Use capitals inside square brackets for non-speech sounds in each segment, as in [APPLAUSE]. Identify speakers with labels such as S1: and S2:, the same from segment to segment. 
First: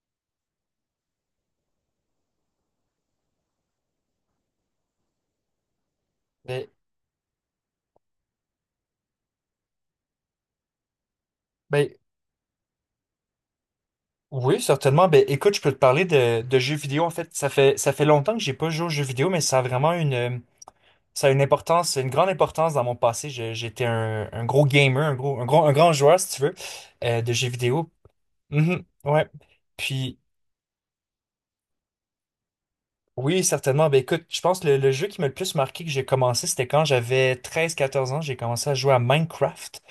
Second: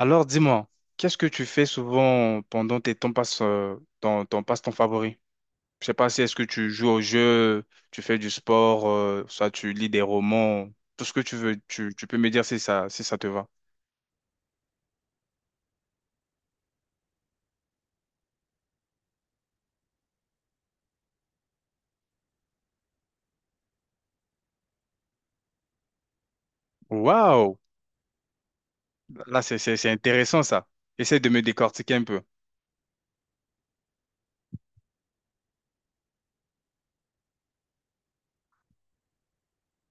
S1: Alors dis-moi, qu'est-ce que tu fais souvent pendant tes temps passe, ton, passe-temps favori? Je sais pas si est-ce que
S2: Ben,
S1: tu joues au jeu, tu fais du sport, soit tu lis des romans, tout ce que tu veux,
S2: ben,
S1: tu peux me dire si ça, si ça te va.
S2: oui, certainement. Ben, écoute, je peux te parler de jeux vidéo. En fait, ça fait longtemps que j'ai pas joué aux jeux vidéo, mais ça a vraiment une, ça a une importance, une grande importance dans mon passé. J'étais un gros gamer, un grand joueur, si tu veux, de jeux
S1: Waouh!
S2: vidéo. Mhm, ouais.
S1: Là, c'est
S2: Puis,
S1: intéressant ça. Essaye de me décortiquer un peu.
S2: oui, certainement. Ben, écoute, je pense que le jeu qui m'a le plus marqué que j'ai commencé, c'était quand j'avais 13 14 ans. J'ai commencé à jouer à Minecraft.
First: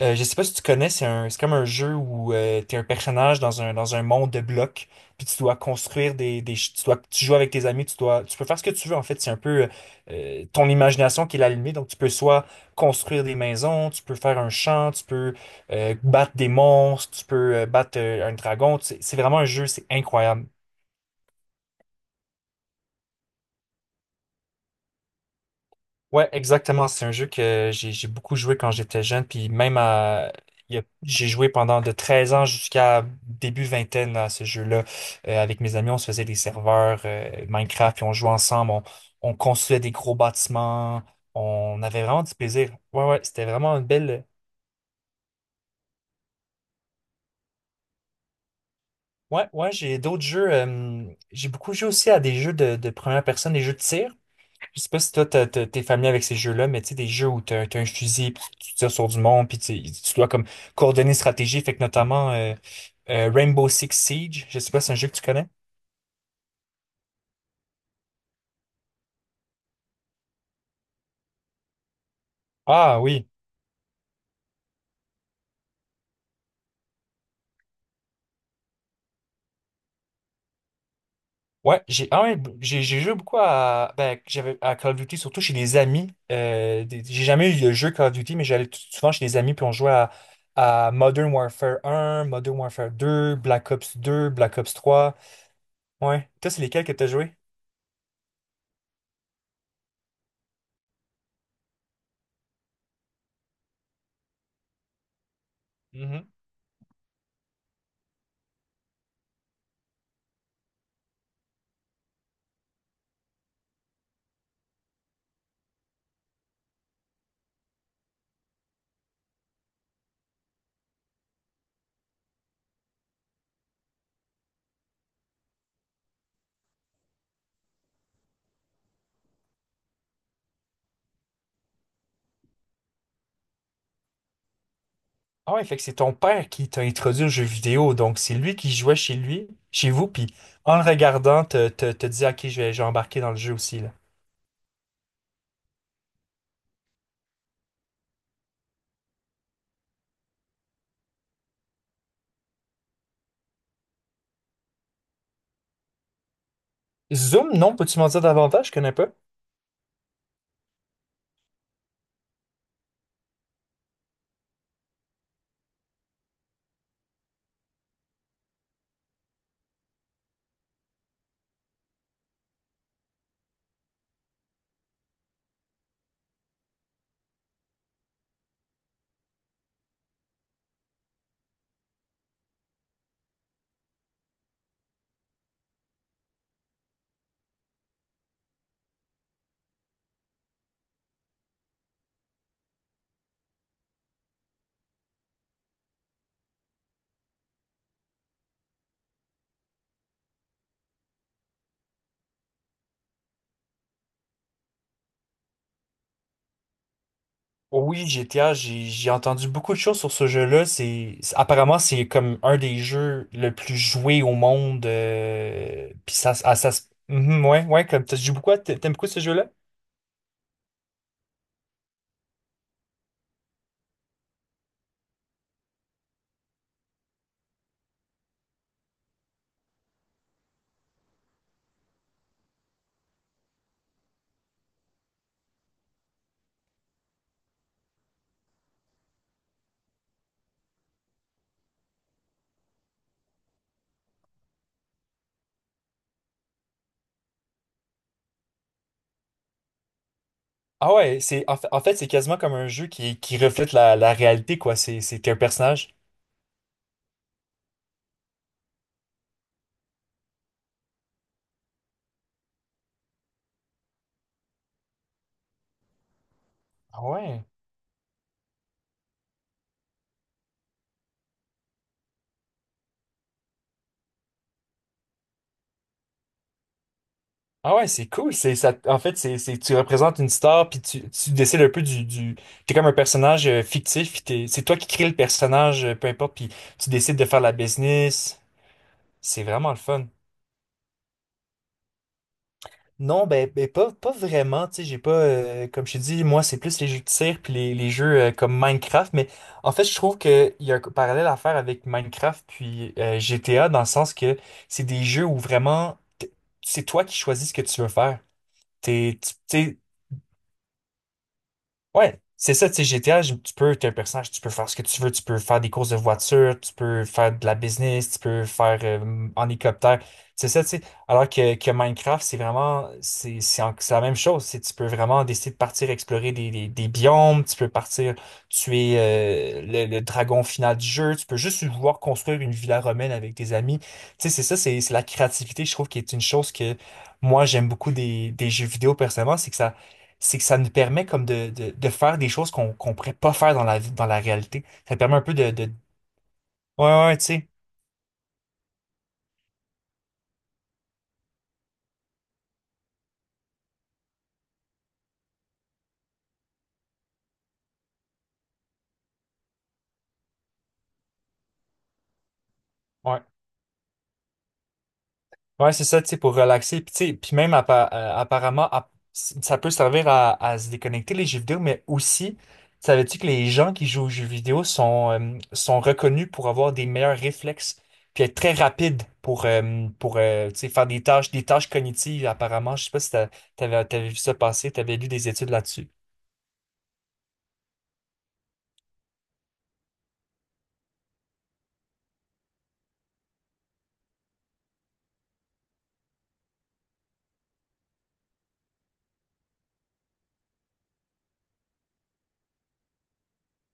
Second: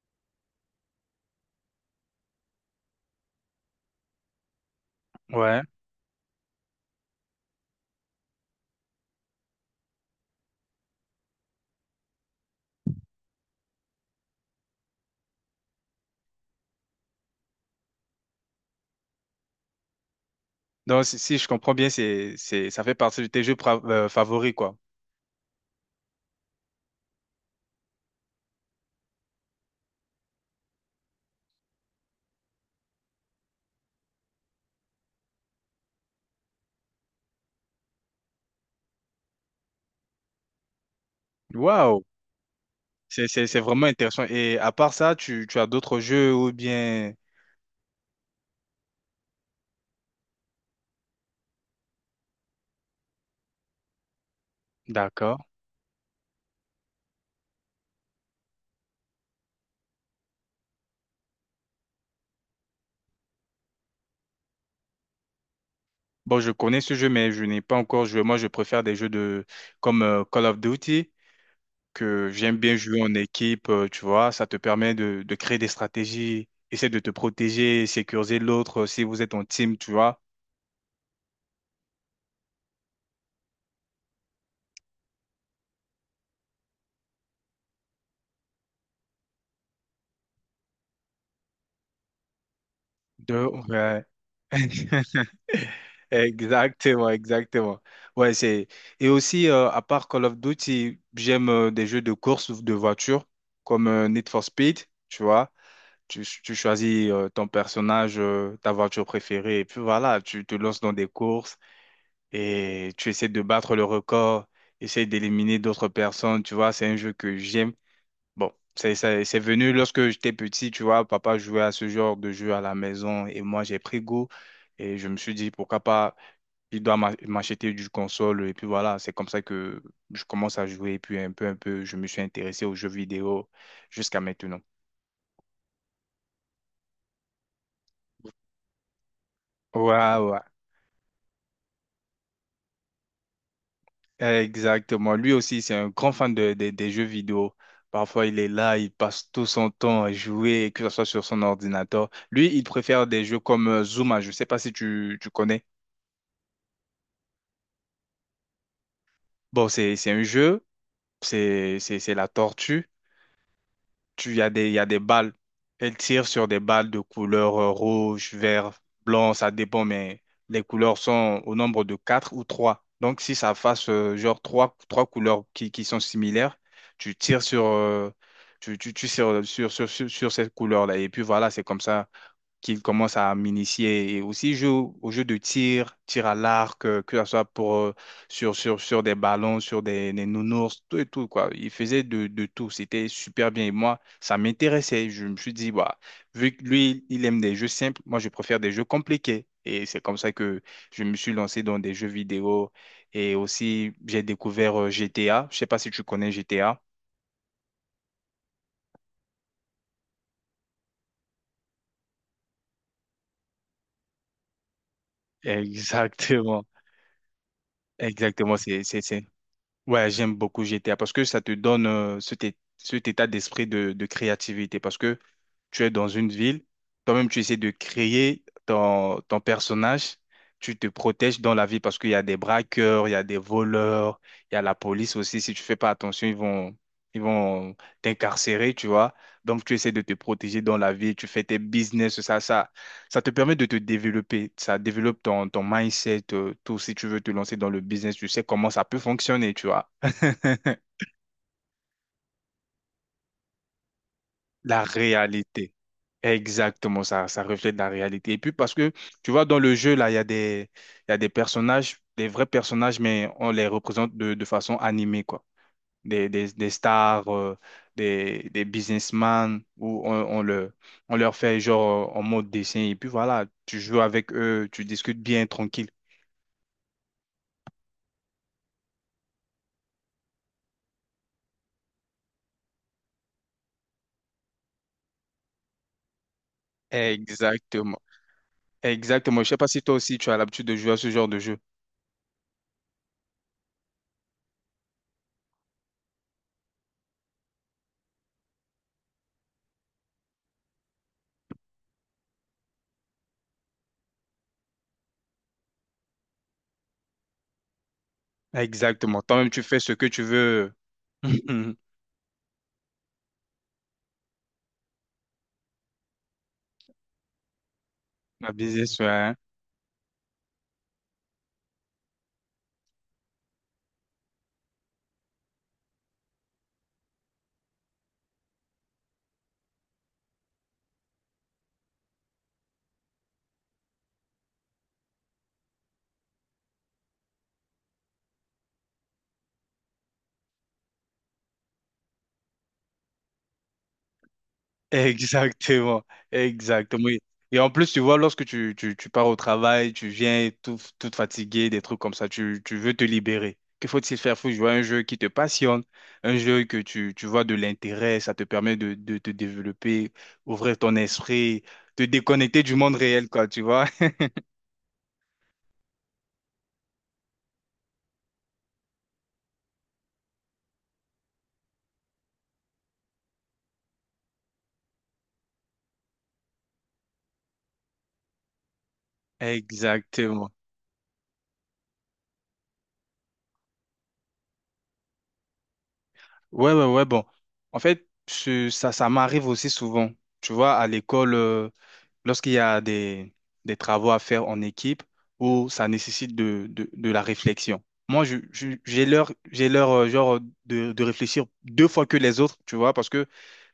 S2: Je sais pas si tu connais, c'est comme un jeu où t'es un personnage dans un monde de blocs, puis tu dois
S1: Ouais.
S2: construire des, ch- tu dois, tu joues avec tes amis, tu peux faire ce que tu veux en fait. C'est un peu ton imagination qui est la limite. Donc tu peux soit construire des maisons, tu peux faire un champ, tu peux battre des monstres, tu peux battre un dragon. C'est vraiment un jeu, c'est incroyable.
S1: Donc si, si je comprends bien, ça fait partie de tes jeux favoris, quoi.
S2: Ouais, exactement. C'est un jeu que j'ai beaucoup joué quand j'étais jeune, puis même à il y a- j'ai joué pendant de 13 ans jusqu'à début vingtaine à ce jeu-là. Avec mes amis, on se faisait des serveurs Minecraft, puis on jouait ensemble, on construisait des gros bâtiments, on
S1: Waouh!
S2: avait vraiment du plaisir. Ouais, ouais, c'était
S1: C'est
S2: vraiment une
S1: vraiment intéressant.
S2: belle.
S1: Et à part ça, tu as d'autres jeux ou bien...
S2: Ouais, ouais, j'ai d'autres jeux. J'ai beaucoup joué aussi à des jeux de première personne, des jeux de tir. Je sais pas si toi,
S1: D'accord.
S2: t'es familier avec ces jeux-là, mais tu sais, des jeux où t'as un fusil, puis tu tires sur du monde, puis tu dois comme coordonner une stratégie, fait que notamment Rainbow Six Siege, je sais pas si c'est un jeu que tu connais.
S1: Bon, je connais ce jeu, mais je n'ai pas encore joué. Moi, je préfère des jeux de comme Call of Duty, que j'aime bien
S2: Ah
S1: jouer en
S2: oui.
S1: équipe, tu vois. Ça te permet de créer des stratégies, essayer de te protéger, sécuriser l'autre si vous êtes en team, tu vois.
S2: Ouais, j'ai ah ouais, j'ai joué beaucoup à ben j'avais à Call of Duty surtout chez des amis. J'ai jamais eu le jeu Call of Duty mais j'allais souvent chez des amis puis on jouait à Modern Warfare 1 Modern Warfare 2
S1: De...
S2: Black Ops
S1: ouais.
S2: deux Black Ops
S1: [LAUGHS]
S2: trois Ouais, toi c'est lesquels que t'as
S1: Exactement,
S2: joué?
S1: exactement. Ouais, c'est... Et aussi, à part Call of Duty, j'aime des jeux de course ou de voiture, comme Need for Speed, tu vois. Tu choisis ton personnage, ta voiture préférée, et puis voilà, tu te lances dans des courses et tu essaies de battre le record, essaies d'éliminer d'autres personnes, tu vois. C'est un jeu que j'aime. Bon, c'est venu lorsque j'étais petit, tu vois. Papa jouait à ce genre de jeu à la maison et moi, j'ai pris goût. Et je me suis dit, pourquoi pas il doit m'acheter du console et puis voilà, c'est comme ça que je commence à jouer et puis un peu, je me suis intéressé aux jeux vidéo jusqu'à maintenant.
S2: Ah ouais, fait que c'est ton père qui t'a introduit aux jeux vidéo, donc c'est lui qui jouait chez lui, chez vous,
S1: Ouais,
S2: puis
S1: ouais,
S2: en le regardant, te dit, OK, je vais embarquer dans le jeu aussi, là.
S1: exactement. Lui aussi, c'est un grand fan de, des jeux vidéo. Parfois, il est là, il passe tout son temps à jouer, que ce soit sur son ordinateur. Lui, il préfère des jeux comme Zuma, je ne sais pas si tu connais.
S2: Zoom, non, peux-tu m'en dire davantage? Je connais pas.
S1: Bon, c'est un jeu, c'est la tortue. Tu y a des balles. Elle tire sur des balles de couleur rouge, vert, blanc, ça dépend, mais les couleurs sont au nombre de quatre ou trois. Donc, si ça fasse genre trois, trois couleurs qui sont similaires, tu tires sur, tu tires sur cette couleur-là. Et puis voilà, c'est comme ça qu'il commence à m'initier et aussi joue au jeu de tir, tir à l'arc, que ce soit pour, sur des ballons, sur des nounours, tout et tout, quoi. Il faisait de tout, c'était super bien. Et moi, ça m'intéressait. Je me suis dit, bah, vu que lui, il aime des jeux simples, moi, je préfère des jeux compliqués. Et c'est comme ça que je me suis lancé dans des jeux vidéo. Et aussi, j'ai découvert GTA. Je sais pas si tu connais GTA.
S2: Oui, GTA, j'ai entendu beaucoup de choses sur ce jeu-là. Apparemment, c'est comme un des jeux le plus joué au monde. Puis ça, s- ah,
S1: Exactement.
S2: ça, se- Mhm, ouais, ouais, comme tu joues beaucoup,
S1: Exactement,
S2: t'aimes beaucoup ce jeu-là?
S1: Ouais, j'aime beaucoup GTA parce que ça te donne cet état d'esprit de créativité. Parce que tu es dans une ville, toi-même tu essaies de créer ton, ton personnage, tu te protèges dans la ville parce qu'il y a des braqueurs, il y a des voleurs, il y a la police aussi, si tu fais pas attention, ils vont t'incarcérer, tu vois. Donc tu essaies de te protéger dans la ville, tu fais tes business, ça te permet de te développer, ça développe ton, ton mindset, tout, si tu veux te lancer dans le business, tu sais comment ça peut fonctionner, tu vois. [LAUGHS]
S2: Ah ouais, c'est, en fait, c'est quasiment comme un jeu qui reflète la réalité, quoi.
S1: La
S2: C'est T'es un
S1: réalité.
S2: personnage.
S1: Exactement, ça reflète la réalité. Et puis parce que, tu vois, dans le jeu, là, il y a des personnages, des vrais personnages, mais on les représente de façon animée, quoi. Des
S2: Ah
S1: stars,
S2: ouais.
S1: des businessmen, où on, le, on leur fait genre en mode dessin. Et puis voilà, tu joues avec eux, tu discutes bien, tranquille.
S2: Ah ouais, c'est cool. C'est ça. En fait, c'est tu représentes une star puis tu décides un peu du. T'es comme un personnage fictif. C'est toi qui crée le personnage, peu importe. Puis tu décides de faire la
S1: Exactement.
S2: business. C'est
S1: Exactement. Je sais pas
S2: vraiment le
S1: si toi
S2: fun.
S1: aussi, tu as l'habitude de jouer à ce genre de jeu.
S2: Non, ben pas vraiment. Tu sais, j'ai pas comme je t'ai dit, moi c'est plus les jeux de tir puis les jeux comme Minecraft. Mais en fait, je trouve que il y a un parallèle à faire avec Minecraft puis GTA dans le sens que c'est des jeux où vraiment c'est toi qui choisis ce que tu veux faire. T'es,
S1: Exactement. Toi-même, tu fais ce que tu veux. [LAUGHS]
S2: Ouais, c'est ça, tu sais, GTA, tu peux, t'es un personnage, tu peux faire ce que tu veux, tu peux faire des courses de voiture, tu peux faire de la business, tu peux
S1: Ma
S2: faire
S1: business, ouais, hein.
S2: en hélicoptère. C'est ça, tu sais. Alors que Minecraft, c'est vraiment, c'est la même chose. C'est, tu peux vraiment décider de partir explorer des biomes, tu peux partir tuer le dragon final du jeu, tu peux juste vouloir construire une villa romaine avec tes amis. Tu sais, c'est ça, c'est la créativité, je trouve, qui est une chose que moi, j'aime beaucoup des jeux vidéo personnellement, c'est que ça nous permet comme de faire des choses qu'on pourrait pas faire dans la vie, dans la réalité. Ça permet un peu.
S1: Exactement,
S2: Ouais,
S1: exactement.
S2: ouais, tu sais.
S1: Et en plus, tu vois, lorsque tu pars au travail, tu viens tout, tout fatigué, des trucs comme ça, tu veux te libérer. Que faut-il faire? Faut jouer à un jeu qui te passionne, un jeu que tu vois de l'intérêt, ça te permet de te développer, ouvrir ton esprit, te déconnecter du monde
S2: Ouais,
S1: réel, quoi, tu vois. [LAUGHS]
S2: ouais, c'est ça, tu sais, pour relaxer. Puis, tu sais, puis même apparemment, ça peut servir à se déconnecter les jeux vidéo, mais aussi, savais-tu que les gens qui jouent aux jeux vidéo sont reconnus pour avoir des meilleurs réflexes, puis être très rapides pour,
S1: Exactement.
S2: tu sais, faire des tâches cognitives, apparemment. Je sais pas si t'avais vu ça passer, t'avais lu des études là-dessus.
S1: Ouais, ouais, ouais, bon. En fait, ça m'arrive aussi souvent. Tu vois, à l'école. Lorsqu'il y a des travaux à faire en équipe où ça nécessite de la réflexion. Moi, j'ai l'heure, genre, de réfléchir deux fois que les autres, tu vois, parce que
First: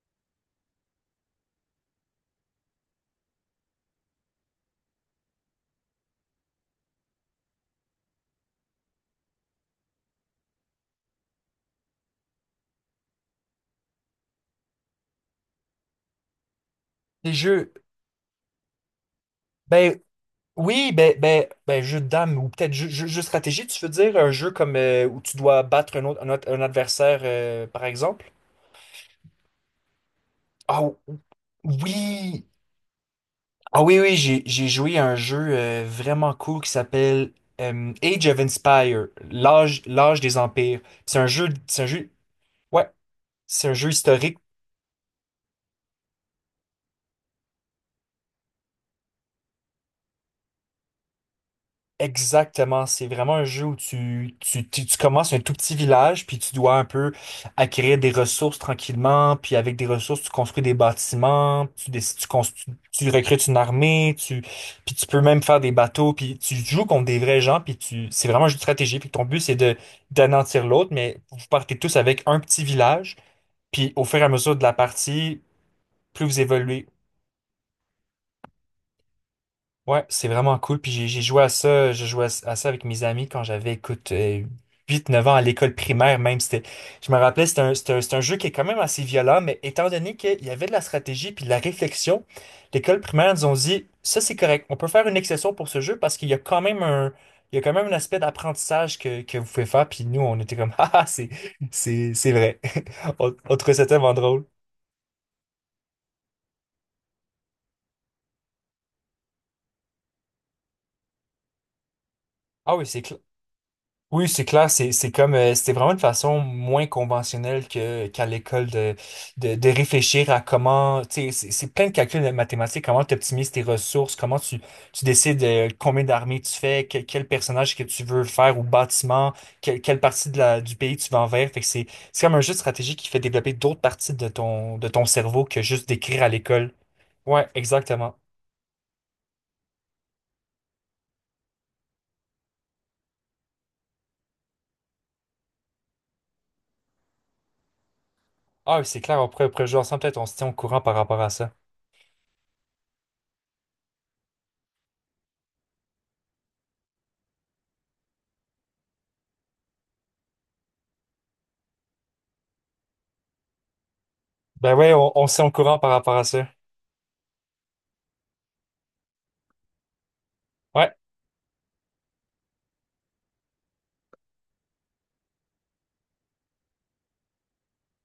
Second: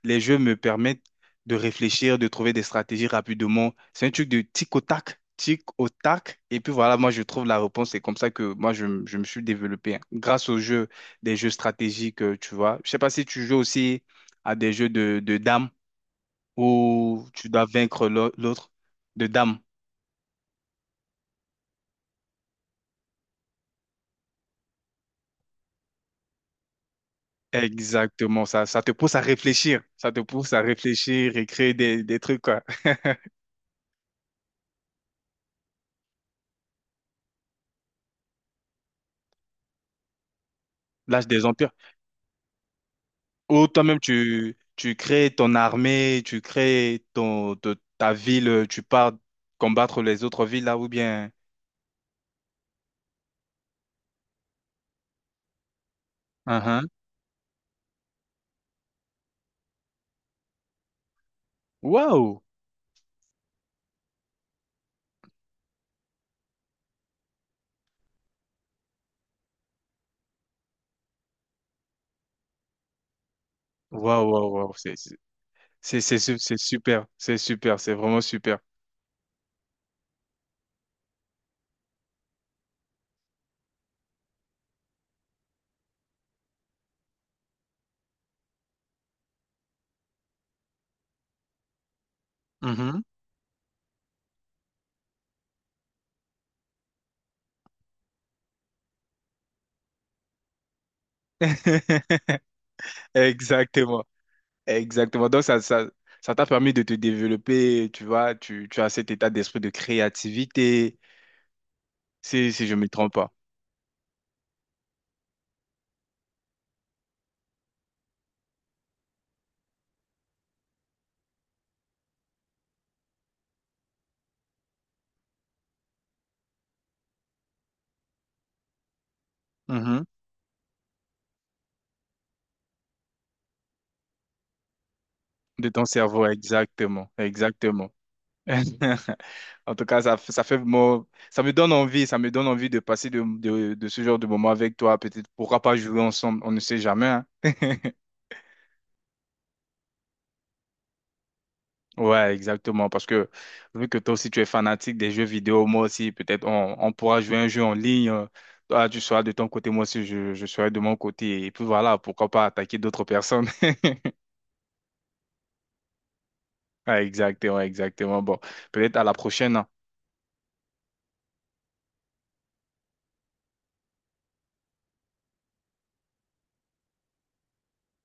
S1: les jeux me permettent de réfléchir, de trouver des stratégies rapidement. C'est un truc de tic au tac, tic au tac. Et puis voilà, moi, je trouve la réponse. C'est comme ça que moi, je me suis développé, hein, grâce aux jeux, des jeux stratégiques, tu vois. Je sais pas si tu joues aussi à des jeux de dames où
S2: Les
S1: tu dois
S2: jeux.
S1: vaincre l'autre de dame.
S2: Ben, Oui, jeu de dame ou peut-être jeu de stratégie, tu veux dire un jeu comme où tu dois battre un adversaire, par exemple?
S1: Exactement, ça te pousse à réfléchir, ça te pousse à
S2: Ah
S1: réfléchir et créer des trucs,
S2: oui!
S1: quoi. [LAUGHS]
S2: Ah oui, oui, j'ai joué à un jeu vraiment cool qui s'appelle Age of Empire, l'âge des empires. C'est
S1: L'âge
S2: un
S1: des
S2: jeu,
S1: empires.
S2: c'est un jeu, ouais,
S1: Ou
S2: c'est un jeu
S1: toi-même,
S2: historique.
S1: tu crées ton armée, tu crées ton, ta ville, tu pars combattre les autres villes là, ou bien.
S2: Exactement, c'est vraiment un jeu où tu commences un tout petit village, puis tu dois un
S1: Uhum.
S2: peu acquérir des ressources tranquillement, puis avec des ressources, tu construis des bâtiments,
S1: Waouh!
S2: tu recrutes une armée, puis tu peux même faire des bateaux, puis tu joues contre des vrais gens, puis c'est vraiment un jeu de stratégie, puis ton but c'est de d'anéantir l'autre, mais vous partez tous avec un petit village, puis au fur et à
S1: Waouh, waouh,
S2: mesure de
S1: waouh,
S2: la partie, plus vous
S1: c'est
S2: évoluez.
S1: super, c'est super, c'est vraiment super.
S2: Ouais, c'est vraiment cool. Puis j'ai joué à ça, je jouais à ça avec mes amis quand j'avais, écoute, 8 9 ans à l'école primaire même. C'était, je me rappelais, c'est un jeu qui est quand même assez violent, mais étant donné qu'il y avait de la stratégie puis de la réflexion, l'école
S1: Mhm.
S2: primaire nous ont dit, ça c'est correct, on peut faire une exception pour ce jeu parce qu'il y a quand même un aspect d'apprentissage que vous pouvez faire. Puis nous, on était comme, [LAUGHS]
S1: [LAUGHS]
S2: c'est vrai. [LAUGHS] On trouvait ça
S1: Exactement.
S2: tellement drôle.
S1: Exactement. Donc, ça t'a permis de te développer, tu vois, tu as cet état d'esprit de créativité, si, si je
S2: Ah
S1: ne
S2: oui,
S1: me
S2: c'est
S1: trompe
S2: clair.
S1: pas.
S2: Oui, c'est clair, c'est comme c'était vraiment une façon moins conventionnelle que qu'à l'école de réfléchir à comment, tu sais, c'est plein de calculs de mathématiques, comment tu optimises tes ressources, comment tu décides combien d'armées tu fais, quel personnage que tu veux faire ou bâtiment, quelle
S1: Mhm.
S2: partie de la du pays tu vas envers. Fait que c'est comme un jeu de stratégie qui fait développer d'autres parties de ton cerveau que
S1: De ton
S2: juste d'écrire
S1: cerveau,
S2: à l'école.
S1: exactement,
S2: Ouais,
S1: exactement.
S2: exactement.
S1: [LAUGHS] En tout cas, ça fait, ça me donne envie, ça me donne envie de passer de, de ce genre de moment avec toi. Peut-être, pourra pas jouer ensemble, on ne sait jamais, hein. [LAUGHS]
S2: Ah, oui, c'est clair, on pourrait jouer ensemble, peut-être on se tient au courant par rapport à ça.
S1: Ouais, exactement. Parce que vu que toi aussi tu es fanatique des jeux vidéo, moi aussi, peut-être on pourra jouer un jeu en ligne. Toi, tu seras de ton côté, moi aussi, je serai de mon côté. Et puis voilà, pourquoi pas attaquer d'autres personnes. [LAUGHS]
S2: Ben ouais, on se tient au courant par rapport à ça.
S1: Ouais, exactement, exactement. Bon, peut-être à la prochaine, hein.
S2: Ouais.